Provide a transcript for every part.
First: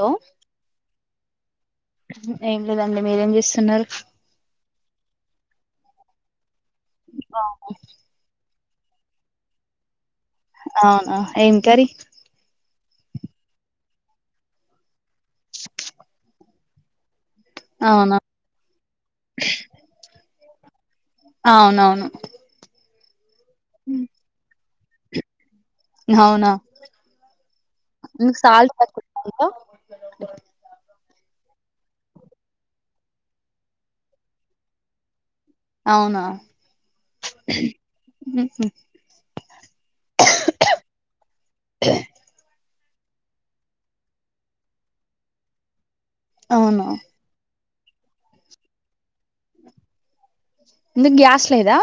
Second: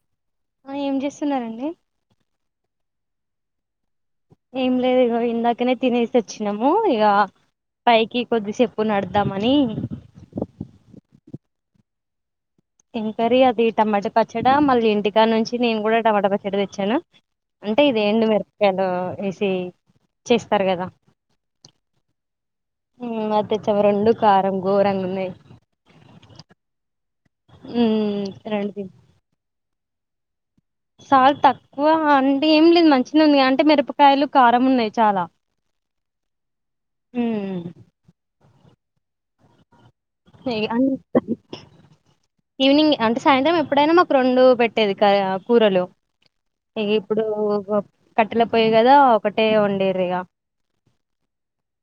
Hello ఆ ఏం చేస్తున్నారండి ఏం లేదండి మీరేం చేస్తున్నారు ఏం లేదు ఇగో ఇందాకనే తినేసి వచ్చినాము ఇక పైకి కొద్దిసేపు నడుద్దామని అవునా ఏం కర్రీ ఏంకర్రీ అది టమాటా పచ్చడా మళ్ళీ ఇంటికాడ నుంచి నేను కూడా టమాటా పచ్చడి తెచ్చాను అంటే ఇది అవునా ఎండు మిరపకాయలు వేసి చేస్తారు కదా అవునవును ఉమ్ అది తెచ్చవ రెండు కారం ఘోరంగా ఉన్నాయ్ అవునా ఉమ్, రెండు సాల్ట్ తిన్ [unintelligible] సాల్ట్ తక్కువ అంటే ఏం లేదు మంచిగ నే ఉంది అంటే మిరపకాయలు కారం ఉన్నాయ్ చాలా అవునా ఉమ్, హే అన్న్ [unintelligible] ఈవినింగ్ అంటే సాయంత్రం ఎప్పుడైనా మాకు రెండు పెట్టేది క కూరలు అవునా ఇక ఇప్పుడు కట్టెల పోయి కదా ఒకటే వండేరు ఇక ఎందుకు గ్యాస్ లేదా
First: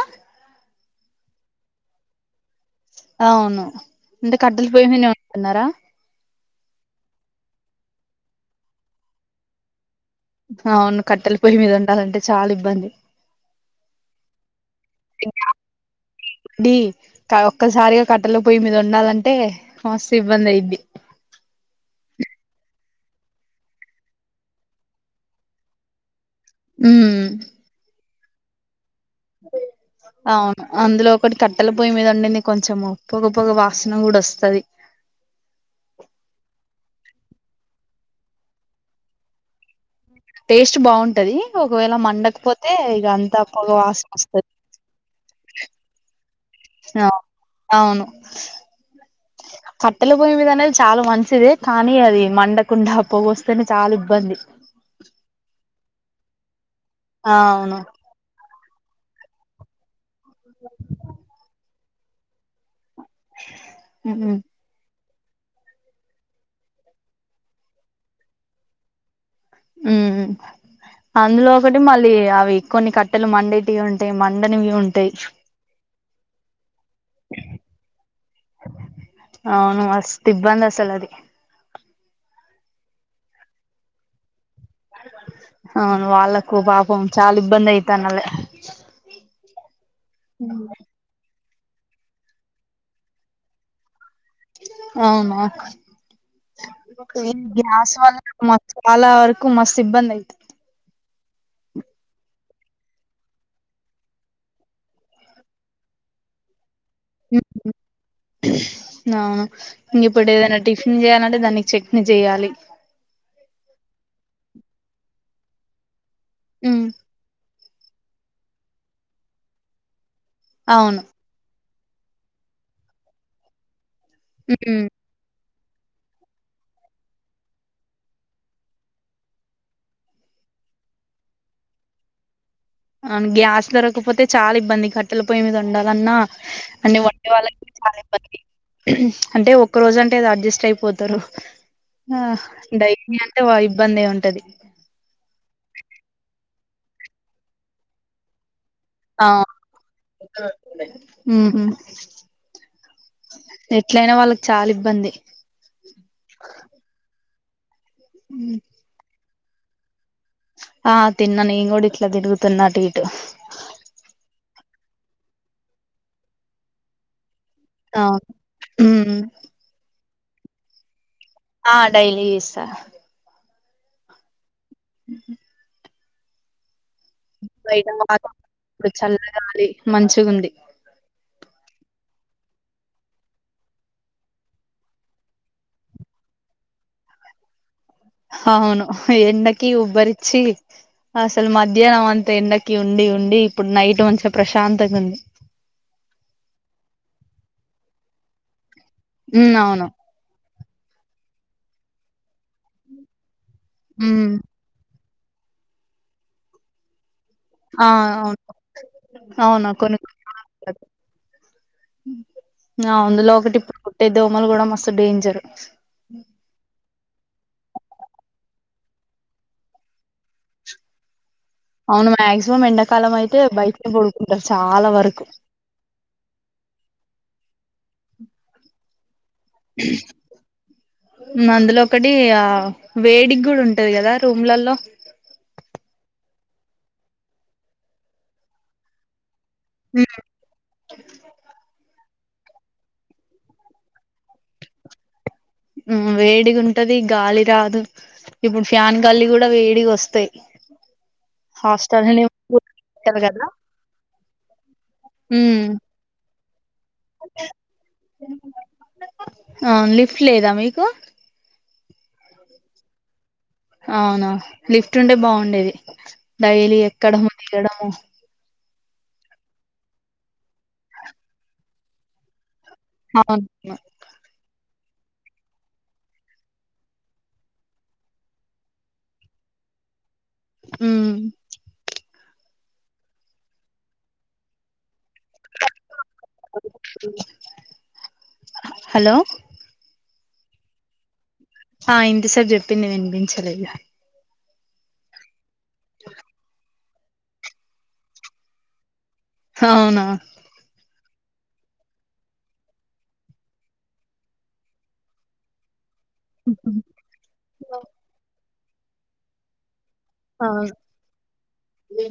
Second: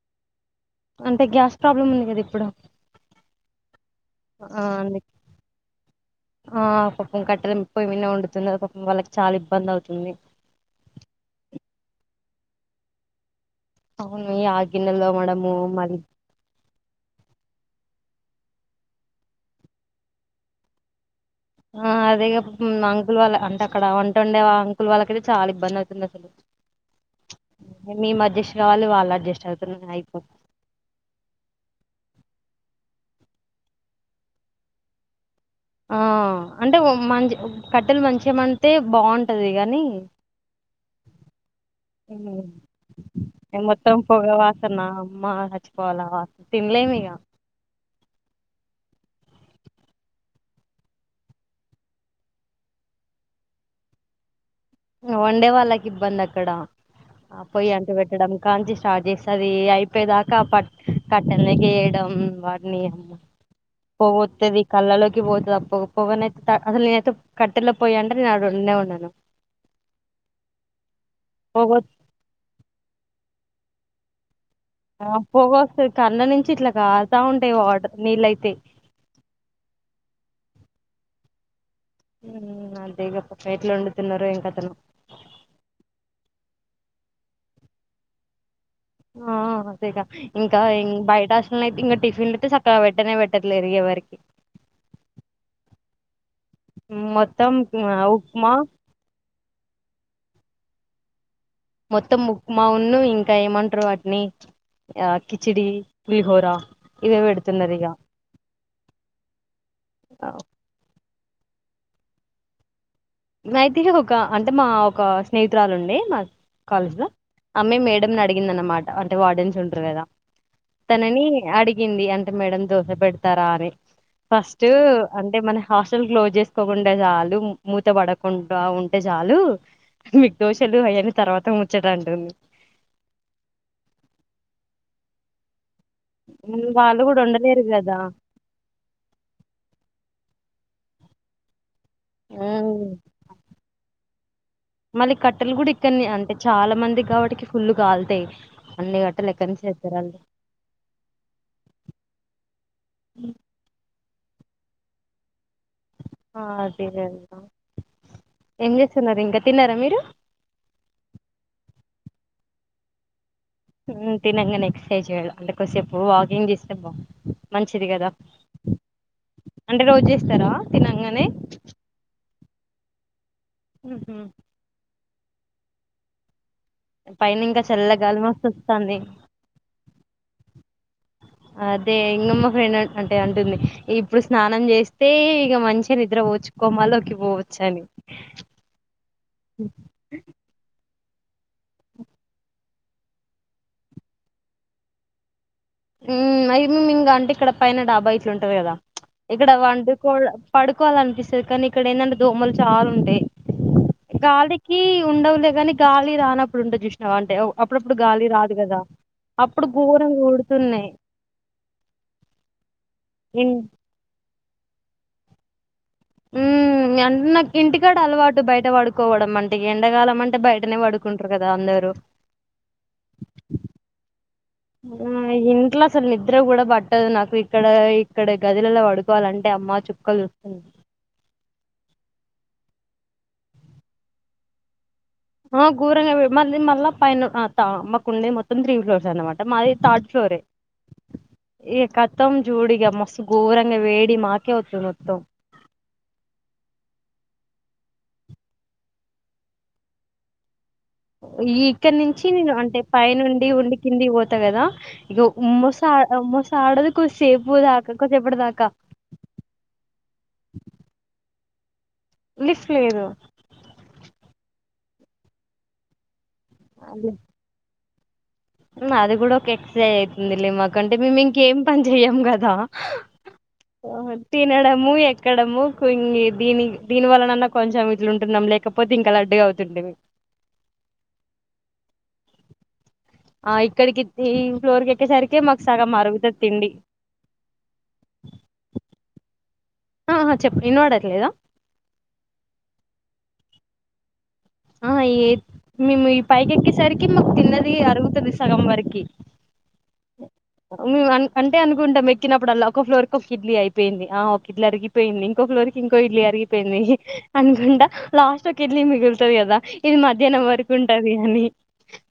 అంటే గ్యాస్ ప్రాబ్లమ్ ఉంది కదా ఇప్పుడు అవును అంటే ఆ కట్టెలు పొయ్యి అందు మీదె వండుతున్నారా ఆ పాపం కట్టెల పొయ్యిమీద నే వండుతున్నారు పాపం వాళ్ళకి చాలా ఇబ్బంది అవుతుంది అవును కట్టెల పొయ్యి మీద ఉండాలంటే చాలా ఇబ్బంది అవును ఈ ఆ గిన్నెలు తోమడము మళ్ళీ డి క ఒక్కసారిగ కట్టల పొయ్యి మీద ఉండాలంటే మస్తు ఇబ్బంది అయిద్ది ఆ అదే అంకుల్ వాళ్ళ అంటే అక్కడ వంట ఉండే అంకుల్ వాళ్ళకైతే చాలా ఇబ్బంది అవుతుంది అసలు ఊమ్ మీ మధ్యస్ వాళ్ళు వాళ్ళు [unintelligible] అవుతున్నారు అయిపో అవును అందులో ఒకటి కట్టల పొయ్యి మీద ఉండింది కొంచెము పొగ పొగ వాసన కూడా వస్తది ఆ అంటే మం కట్టెలు మంచిగ మండితే బాగుంటది కానీ టేస్ట్ బాగుంటది ఒకవేళ మండకపోతే ఇక అంతా పొగ వాసన వస్తది అమ్ చచ్చిపోవాలా అవును కట్టెల పొయ్యి మీద చాలా మంచిదే కానీ అది మండకుండా పొగొస్తేనే చాలా ఇబ్బంది వండే వాళ్ళకి ఇబ్బంది అక్కడ ఆ పొయి అవును అంట పెట్టడం కాంచి స్టార్ట్ చేస్తాది అయి ప కట్టలు ఏగేయడం వాటిని ఉమ్ పోత్తది కళ్ళ లోకి అసలు నేనైతే కట్టెలో పోయా అంటే నేను అడ ఉండనే ఉన్నాను అందులో ఒకటి పొగ మళ్ళీ అవి కొన్ని కట్టెలు మండేటివి ఉంటాయి మ ఆ పోగ వస్తది కళ్ళ నుంచి ఇట్లా కరుతా ఉంటాయి వాటర్ నీళ్ళయితే అవును మస్తు ఇబ్బంది అసలు అది అంతేగా ఎట్లా వండుతున్నారొ ఏం కథానో అవును వాళ్ళాకు పాపం చాలా ఇబ్బంది అయితాన్నది ఆ ఇంకా బయట హాస్టల్ లో అయితే ఇంకా టిఫిన్లు అయితే చక్కగా పెట్టనే పెట్టట్లేదు ఎవరికి అవునా మొత్తం గ్యాస్ వల్ల ఉప్మా మాకు చాలా వరకు మస్తు ఇబ్బంది అయితుంది మొత్తం ఉప్మా ను ఇంకా ఏమంటారు వాటిని ఆ కిచిడి పులిహోర ఇవే పెడుతున్నారు ఇగ అవును ఇంగా ఇప్పుడు ఏదన్న టిఫిన్ చేయ అంటే దానికి చెట్ని చేయాలి ఇగ అయితే ఒక అంటే మా ఒక స్నేహితురాలుండే మా హ్మ్. కాలేజీలో అమ్మే మేడంని అడిగింద అనమాట అంటే వార్డెన్స్ ఉంటరు కదా అవును తనని అడిగి గింది అంటే మేడం దోస పెడతారా అని ఫస్ట్ ఉమ్ అంటే మన హాస్టల్ క్లోజ్ చేసుకోకుంటే చాలు మూ మూత పడకుండా ఉంటే చాలు మిక్ దోశలు అయన్ని తర్వాత ముచ్చట అంటుంది అవును గ్యాస్ దొరకపోతే చాలా ఇబ్బంది కట్టెలు పోయ్యి మీద అంటే వాళ్ళు కూడా వండే ఉండలేరు వాళ్ళాకి చాలా కదా ఇబ్బంది అంటే ఒక్క రోజు అంటే అడ్జస్ట్ అయిపో పోతారు ఆ ఉమ్ డైలీ అంటే ఇబ్బందే ఉంటది మళ్ళీ కట్టెలు కూడా ఇక్కడని అంటే చాలా మంది కాబట్కి ఫుల్లు కాల్తాయి ఆ ఉహు ఎట్లయినా వాళ్ళకి చాలా ఇబ్బంది హ్మ్. ఏం చేస్తున్నారు ఇంకా తిన్నారా మీరు ఆ తిన్న నేను కూడా ఇట్లా తిరుగుతున్న అటు ఇటు తినంగానే ఎక్సర్సైజ్ చేయాలి అంటే కోసేపు వాకింగ్ చేస్తే బా మంచిది కదా అవును ఉమ్ ఆ డైలీ చేస్తా ఉహు ఉహు పైన ఇంకా చల్లగాలి మస్తు వస్తాంది మంచిగుంది అదే ఇంగా మా ఫ్రెండ్ అంటే అంటుంది ఇప్పుడు స్నానం చేస్తే ఇక మంచిగా నిద్ర పోచ్చు కోమలోకి పోవచ్చు అని అవును ఎండకి ఉబ్బరిచ్చి అసలు మధ్యాహ్నం అంతా ఎండకి ఉండి ఉండి ఇప్పుడు నైట్ మంచిగా ప్రశాంతంగా ఉంది మ్మ్ [unintelligible] ఇంగా అంటే ఇక్కడ పైన డాబా ఇట్లా ఉంటది కదా ఇక్కడ ఉమ్ అవును పండుకోవాళ్ళ పడుకోవాలని అనిపిస్తాది కానీ ఇక్కడ ఏందంటే దోమలు చాలా ఉంటాయి ఉమ్ గాలికి ఉండవులేగాని గాలి రానప్పుడు ఉంటాది చూసావ ఆ అప్పుడప్పుడు గాలి అవును రాదు కదా అప్పుడు అవును కొన్ని ఘోరు కొన్ని కూ ఆ అందులో ఇన్ ఒకటి ఇప్పుడు కుట్టిద్దాం దోమలు కూడా మస్తు డేంజర్ ఊ మీ అన్న [unintelligible] ఇంటికాడ అలవాటు బయట పడుకోవడం అంటే ఎండకాలం అంటే బయటనే పడుకు అవును మ్యాగ్జిమం ఎండాకాలం అయితే బయటనే పడుకు ఇంట్లో అసలు నిద్ర కూడా పట్టదు నాకు ఇక్కడ ఇక్కడ గదిలలో పడు కోవాలంటే అమ్మ చుక్కలు చూస్తుంది. హ్మ్. అందులో ఒకటి ఆ వేడిగా కూడా ఉంటది కదా రూమ్లలో ఆ ఘోరంగా మళ్ళీ మళ్ళా పైన అంత మాకు ఉండే మొత్తం త్రీ ఫ్లోర్స్ అన్నమాట. మాది థర్డ్ ఫ్లోర్ ఏ ఈక మొత్తం జూడిగా మస్తు ఘోరంగా వేడి మాకే వత్తాది మొత్తం హు వేడిగా ఉంటది గాలి రాదు. ఇప్పుడు ఫ్యాన్ గాలి కూడా వేడిగా వస్తాయి. ఈ ఇక్కడ హాస్టల్ నుంచి నేను అంటే కదా పైనుండి ఉండి కింది పోతా కదా ఇక ఉమ్ మోస అ అ మోస్ ఆడదు కొసేపు దాకా కొసేపడు దాకా అవును లిఫ్ట్ లేదా మీకు లిప్ట్ లేదు అవునా లిఫ్ట్ ఉంటే బావుండేది డైలీ ఎక్కడము, దిగడము అది కూడా ఒక ఎక్సర్సైజ్ అయితుంది లే మాకంటే మేము ఇంకేం పని చెయ్యాం కదా. అవును ము ఎక్కడము దీని దీని వలనన్నా కొంచెం ఇట్లుంటున్నాం లేకపోతే ఇంకా లడ్డుగా అవుతుం హు హు ఆ ఇక్కడికి త్రీ ఫ్లోర్ క ఎక్కేసరికి మాకు సగం అరుగుతుంది తిండి. హలో హా చెప్పు విన్వడట్లేదా ఆ ఇంత సేపు చెప్పింది వినిపించలేదా ఆ ఏ మేము ఈ పైక ఎక్కేసరికి మాకు తిన్నది అరుగుతుది సగం వరకి అవునా మేము అన్ అంటే అనుకుంటాం ఎక్కినప్పుడుల్లా ఒక ఫ్లోర్కి ఒక ఇడ్లీ అయిపోయింది. ఆ ఒక ఇడ్లీ అరిగిపోయింది ఇంకొ ఫ్లోర్కి ఇంకో ఇడ్లీ అరిగిపోయింది. హి అనుకుంటా లాస్ట్ ఒక ఇడ్లీ మిగులుతది కదా. ఇది మధ్యాహ్నం ఆ వరకు ఉంటది అని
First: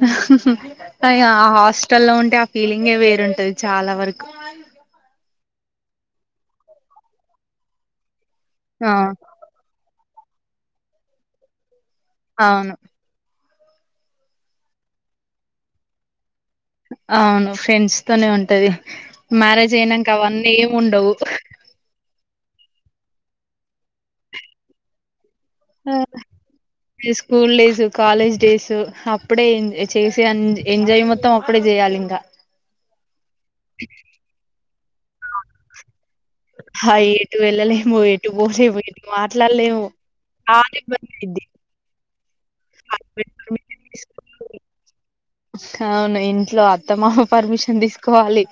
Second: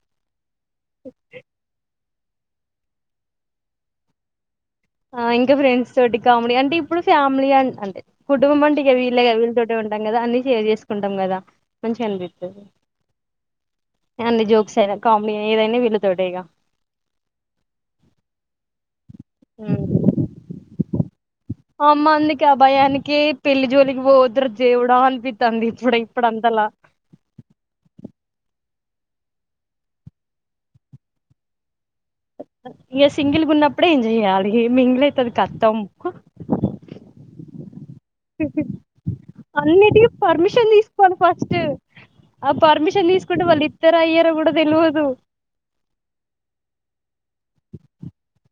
హాహా అయ హాస్టల్ లో ఉంట ట ఆ ఫీలింగే వేరుంటది చాలా వరకు ఆ ఇంకా ఫ్రెండ్స్ తోటి కామెడీ అంటే ఇప్పుడు ఫ్యామిలీ అ అంటే కుటుంబం అంటే ఆ ఇక వీళ్ళే వీళ్ళతోట ఉంటాం కదా అన్ని షేర్ చేసుకుంటాం కదా. మంచిగా అనిపిస్తుంది. అవును ఏమన్నా జోక్స్ అయినా కామెడీ ఏదైనా వీళ్ళతోటే ఇగ అవును ఫ్రెండ్స్ తోనే ఉంటది. మ్యారేజ్ అయినాక అవన్నీ ఏమి ఉండవు. అమ్మ అందుకే అ భయానికి పెళ్లి జోలికి పోవద్దుర దేవుడా అనిపి హా స్కూల్ డేస్, కాలేజ్ డేసు అప్పుడే ఎం చేసే ఎంజాయ్ మొత్తం అప్పుడే చేయ్యాలి ఇంగ. ఇ సింగిల్ ఉన్నప్పుడే ఎంజాయ్ చెయాలి మింగిల్ అయితే కతం హైటు వెళ్ళలేము ఎటుపోలేము ఏది మాటల అన్నిటికి పర్మిషన్ తీసుకోవలి అయిద్ది ఫస్ట్ ఆ పర్మిషన్ తీసుకుంటే వాళ్ళు ఇత్తరో అయ్యరో కూడా తెలవదు. అవును ఇంట్లో అత్తమామ పర్మిషన్ తీసుకోవాలి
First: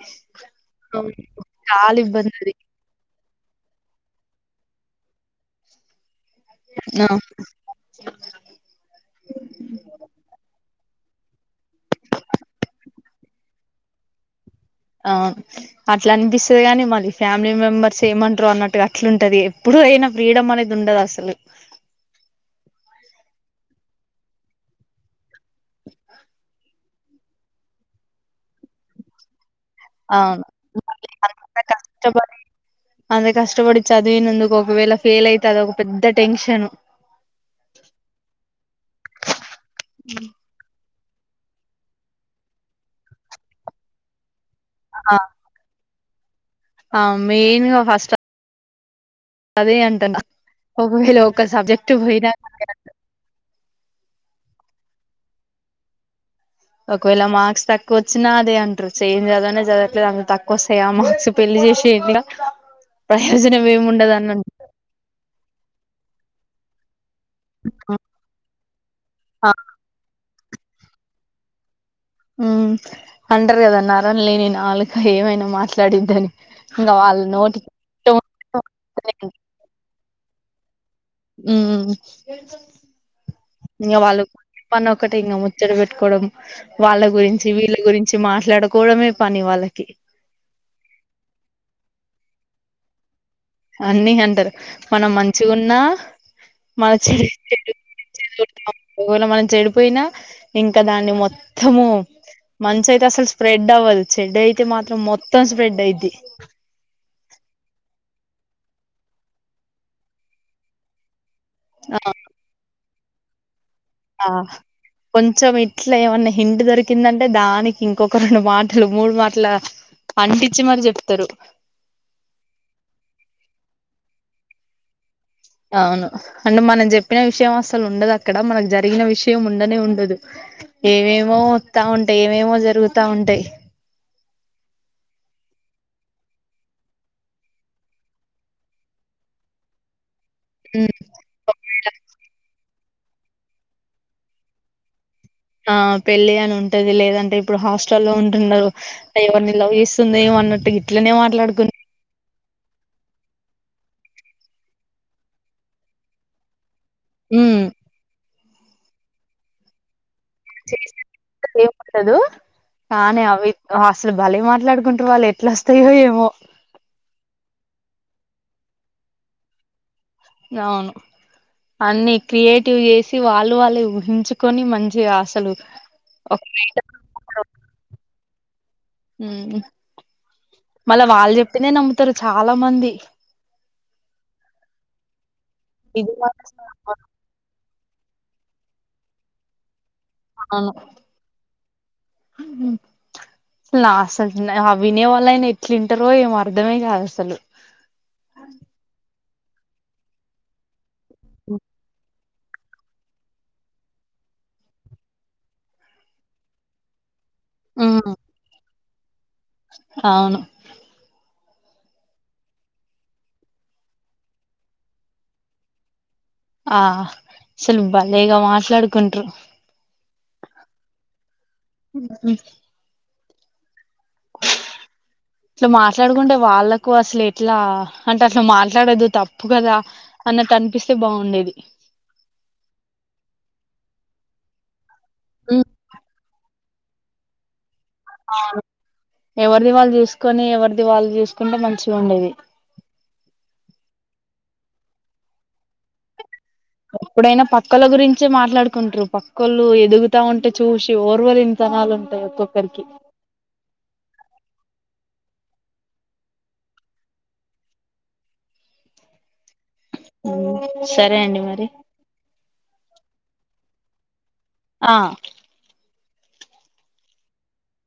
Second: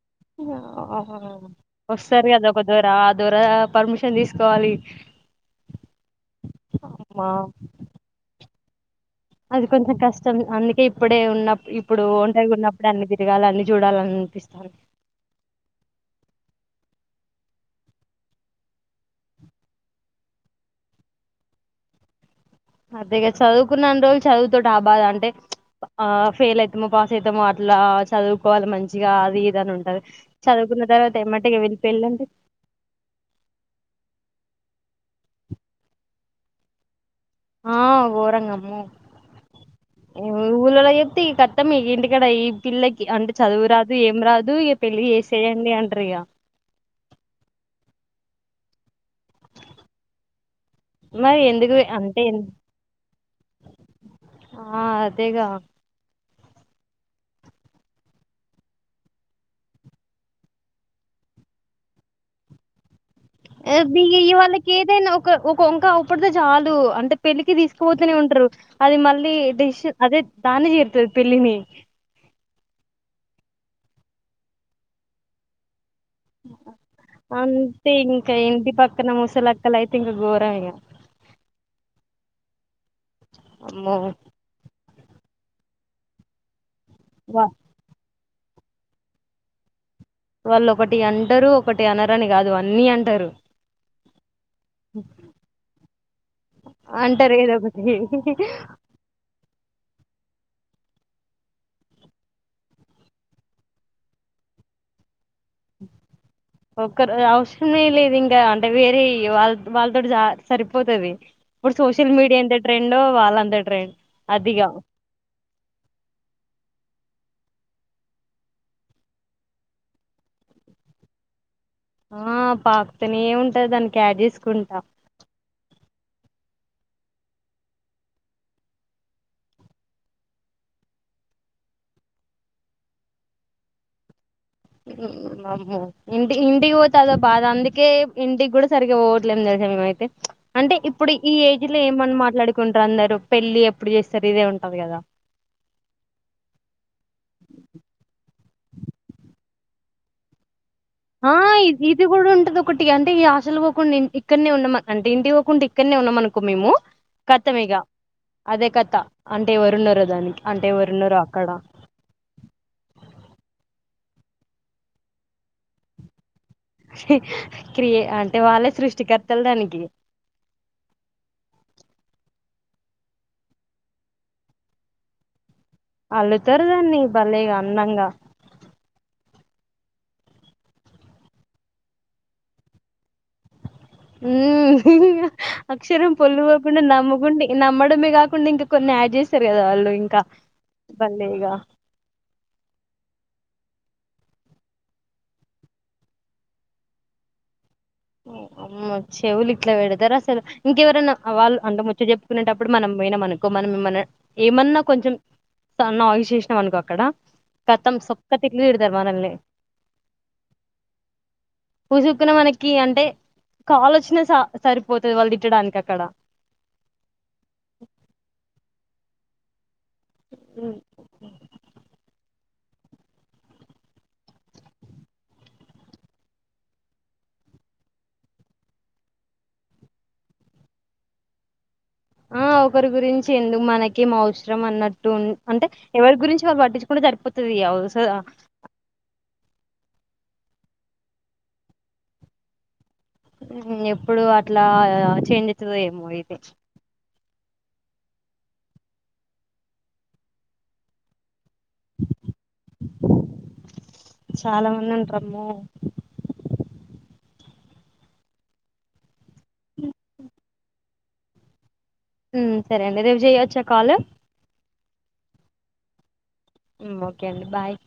ఆ అవును, చాలా వస్తారు ఇబ్బంది కదా అది ఒక దొరద్ త్వరగా పర్మిషన్ తీసుకోవాలి. న అమ్మా అది కొంచం కష్టం అందుకే ఇప్పు ఇప్పుడే ఉన్న ఇప్పుడు ఒంటరిగా ఉన్నప్పుడు అన్ని తిరగాలి, అన్ని చూడాలని అనిపిస్తాను. ఆ అట్లా అనిపిస్తది కాని మాది ఫ్యామిలీ మెంబర్స్ ఏమంటారు అన్నట్టుగా అట్లుంటది. ఎప్పుడు ను అయినా ఫ్రీడం అనేది ఉండదు అసలు అదేగద చదువుకున్నన్న రోజులు చదువుతో ఆ బాద అంటే చ్ ఆ ఫెయిల్ అవుతామో, పాస్ అవుతామో అట్లా ఇలా చదువుకోవాలి మంచిగా అది జ నుంటది అవును చదువుకున్న మళ్ళీ తర్వాత ఏమంటే ఇగ అంత వీళ్లు పెళ్ళంటే కష్టపడి అంత కష్టపడి చదివినందుకు ఒకవేళ ఫెయిల్ అయితే అదొ ఒక పెద్ద టెన్షను. ఆ గోరంగ అమ్మో ఈ ఊళ్ళలాయ్యే అ ఇక కత్తం ఇంటికడ ఈ పిల్లకి అంటే చదువు రాదు ఏం రాదు ఇక పెళ్ళి చేసేయండి అం టరు ఇగ ఆ మెయిన్గా ఫస్ట్ అదే అంట నా ఒకవేళ మరి ఒక ఎందుకు సబ్జెక్ట్ అంటే పోయినా ఆ అదేగా ఒకవేళ మార్క్స్ తక్కువ వచ్చినా అదే అంటారు చే ఏం చదవనే చదవలేదు అంత తక్కువ వస్తాయి ఆ మార్క్స్ పెళ్లి చేసేయండిగా ప్రయోజనం అ ఏమి బి ఉండదు ఇ ఇ అన్న వాళ్ళకి ఏదైనా ఒక ఒక వంకా ఒకప్పుటిదే చాలు అంటే పెళ్లికి తీసుకుపోతనే ఉంటారు అది మళ్ళీ డిష్ అదే దాన్ని చేరుతుంది పెళ్లిని మ్ అంటారు కదా నరం లేనీ నాలుక ఏమైనా మా ట్లాడిదని ఇంకా వాళ్ళ నోటి అంతే ఇంకా ఇంటి పక్కన ముసలక్కలు అయితే ఇంకా గోరం ఇగ ఉమ్ ఇంగ అమ్మో వాళ్ళ ప ఒకటె ఇంకా ముచ్చడి పెట్టుకోవడం వాళ్ళ వా గురించి వీళ్ళ గురిం చి మాట్లాడుకోవడమే పని వాళ్ళకి వాళ్ళు ఒకటి అంటరు ఒకటి అనరని కాదు అన్ని అంటారు అన్ని అంటరు మనం మంచిగున్నా మన చెడు అంటారు ఏదో ఒకటి మన చెడు వున్న పోయినా ఇంకా దాన్ని మొత్తము మంచి అయితే అసలు స్ప్రెడ్ అవ్వదు చెడ్ అయితే మాత్రం మొత్తం స్ప్రెడ్ అయిది ఒ అవసరమే లేదు ఇంకా అంటే వేరే వాళ్ళ వాళ్ళతో జ సరిపోతుది ఇప్పుడు ఆ సోషల్ మీడియా ఎంత ట్రెండో వాళ్ళ అంత ఆ కొంచెం ఇట్లా ఏమన్నా హింటు దొరికిందంటే దాని కి ఇంకొక రెండు మాటలు మూడు మాటల అంటించి మరి చెప్తారు ఆ పాకుతనే ఉంటది దానికి యాడ్ చేసుకుంటా అవును అంటే మనం చెప్పిన విషయం అసలు ఉండదు అక్కడ మనకు జరిగిన విషయం ఉండనే ఉండదు ఏమేమో వస్తా ఉంటాయి ఏమేమో జరుగుతా ఉంటాయి అమ్మో ఇంటి ఇంటికి పోతే అదోబాధ అందుకే ఇంటికి కూడా సరిగ్గా పోవట్లేము ఆయితే అంటే ఉమ్. ఇప్పుడు ఈ ఏజ్ లో ఏమని మాట్లాడుకుం టరు అందరు పెళ్లి ఎప్పుడు చేస్తారు ఇదే ఉంటది కదా ఆ పెళ్ళి అని ఉంటది లేదంటే ఇప్పుడు హాస్టల్ల్లో ఉ న్నారు ఎవరిని లవ్ చేస్తుందేమో అన్నట్టు ఇట్లనే ఆ మాట్లాడుకుని ఇది ఇది కూడా ఉండదు ఒకటి అంటే ఈ హాస్టల్ పోకుండా ఇక్కడనే ఉన్నా అంటే ఇంటి పోకుండా ఇక్కడనే ఉన్నాం అనుకో మేము ఖతం ఇగ అదే కథ అంటే ఎరున్నారో దానికి అంటే ఎవరున్నారో చేసినట్టు అక్కడ ఏం ఉండదు కానీ అవి వాస్ అసలు భలే మాట్లాడుకుంటారు వాళ్ళు ఎట్లా వస్తాయో ఏమో క్రియ అంటే వాళ్ళే సృష్టికర్తలు దానికి వేసి వాళ్ళు వాళ్లే ఊహించుకొని మంచిగా అసలు ఒక అల్లుతారు దాన్ని భలేగా అందంగా మళ్ళా వాళ్ళు చెప్పిందే నమ్ముతారు చాలా మంది మ్ ఇది అక్షరం పొల్లు పోకుండ నమ్మకుండ నమ్ ఇడమే కాకుండా ఇంకా కొన్ని యాడ్ చేశారు కదా వాళ్ళు ఇంకా అవును క బలేగా నా అసలు ఆ వినేవాళ్ళయినా ఎట్లుంటారో ఏమో అర్ధమే కాదు అసలు అమ్మ చెవులు ఇట్లా పెడతారు అసలు ఇంకెవరైనా వాళ్ళు అంటె ముచ్చట కునేటప్పుడు మనం పోయినమనుకో మనం ఏమన్నా ఏమన్నా కొంచెం సన్న వాయిస్ చేసినాం అనుకో అక్కడ ఖతం ఉమ్ సొక్క తిట్లు తీడతారు మనల్ని అవును కుసోకపోయిన మనకి కి అంటే కాలుచ్చిన స సరిపోతది వాళ్ళు తిట్టడానికి అక్కడ ఆ అసలు బాలేగా మాట్లాడుకుంట్రు హ్మ్. హ్మ్ ఉమ్ ఇట్లా మాట్లాడుకుంటే వాళ్ళలకు అసలు ఎట్లా అంటే అట్లా మాట్లాడదు తప్పు కదా అన్నట్టు అనిపిస్తే బాగుండేది ఆ ఒకరి గురించి ఎందుకు మనకిేం అవసరం అన్నట్టు ఉమ్ అంటే ఎవరి గురించి వాళ్ళు పట్టించుకుంటే సరిపోతది ఇయా అవసద అవును ఎవరిది వాళ్ళు చూసుకొని ఎవరిది వాళ్ళు చూసుకుంటే మంచిగా ఉండేది హ్మ్ ఎప్పుడు అట్లా చేంజ్ అయితదేమో ఇది ఎప్పుడైనా పక్కల గురించే మాట్లాడుకుంటురు పక్కోళ్ళు ఎదుగుతా ఉంటే చూసి ఓర్వలుం తనాలు ఉంటాయి ఒక్కొక్కరికి చాలా మంది ఉంటారు అమ్మో సరే అండి మరి హ్మ్ సరే అండి రేపు చేయచ్చ కాలు ఆ హ్మ్ ఓకే అండి బాయ్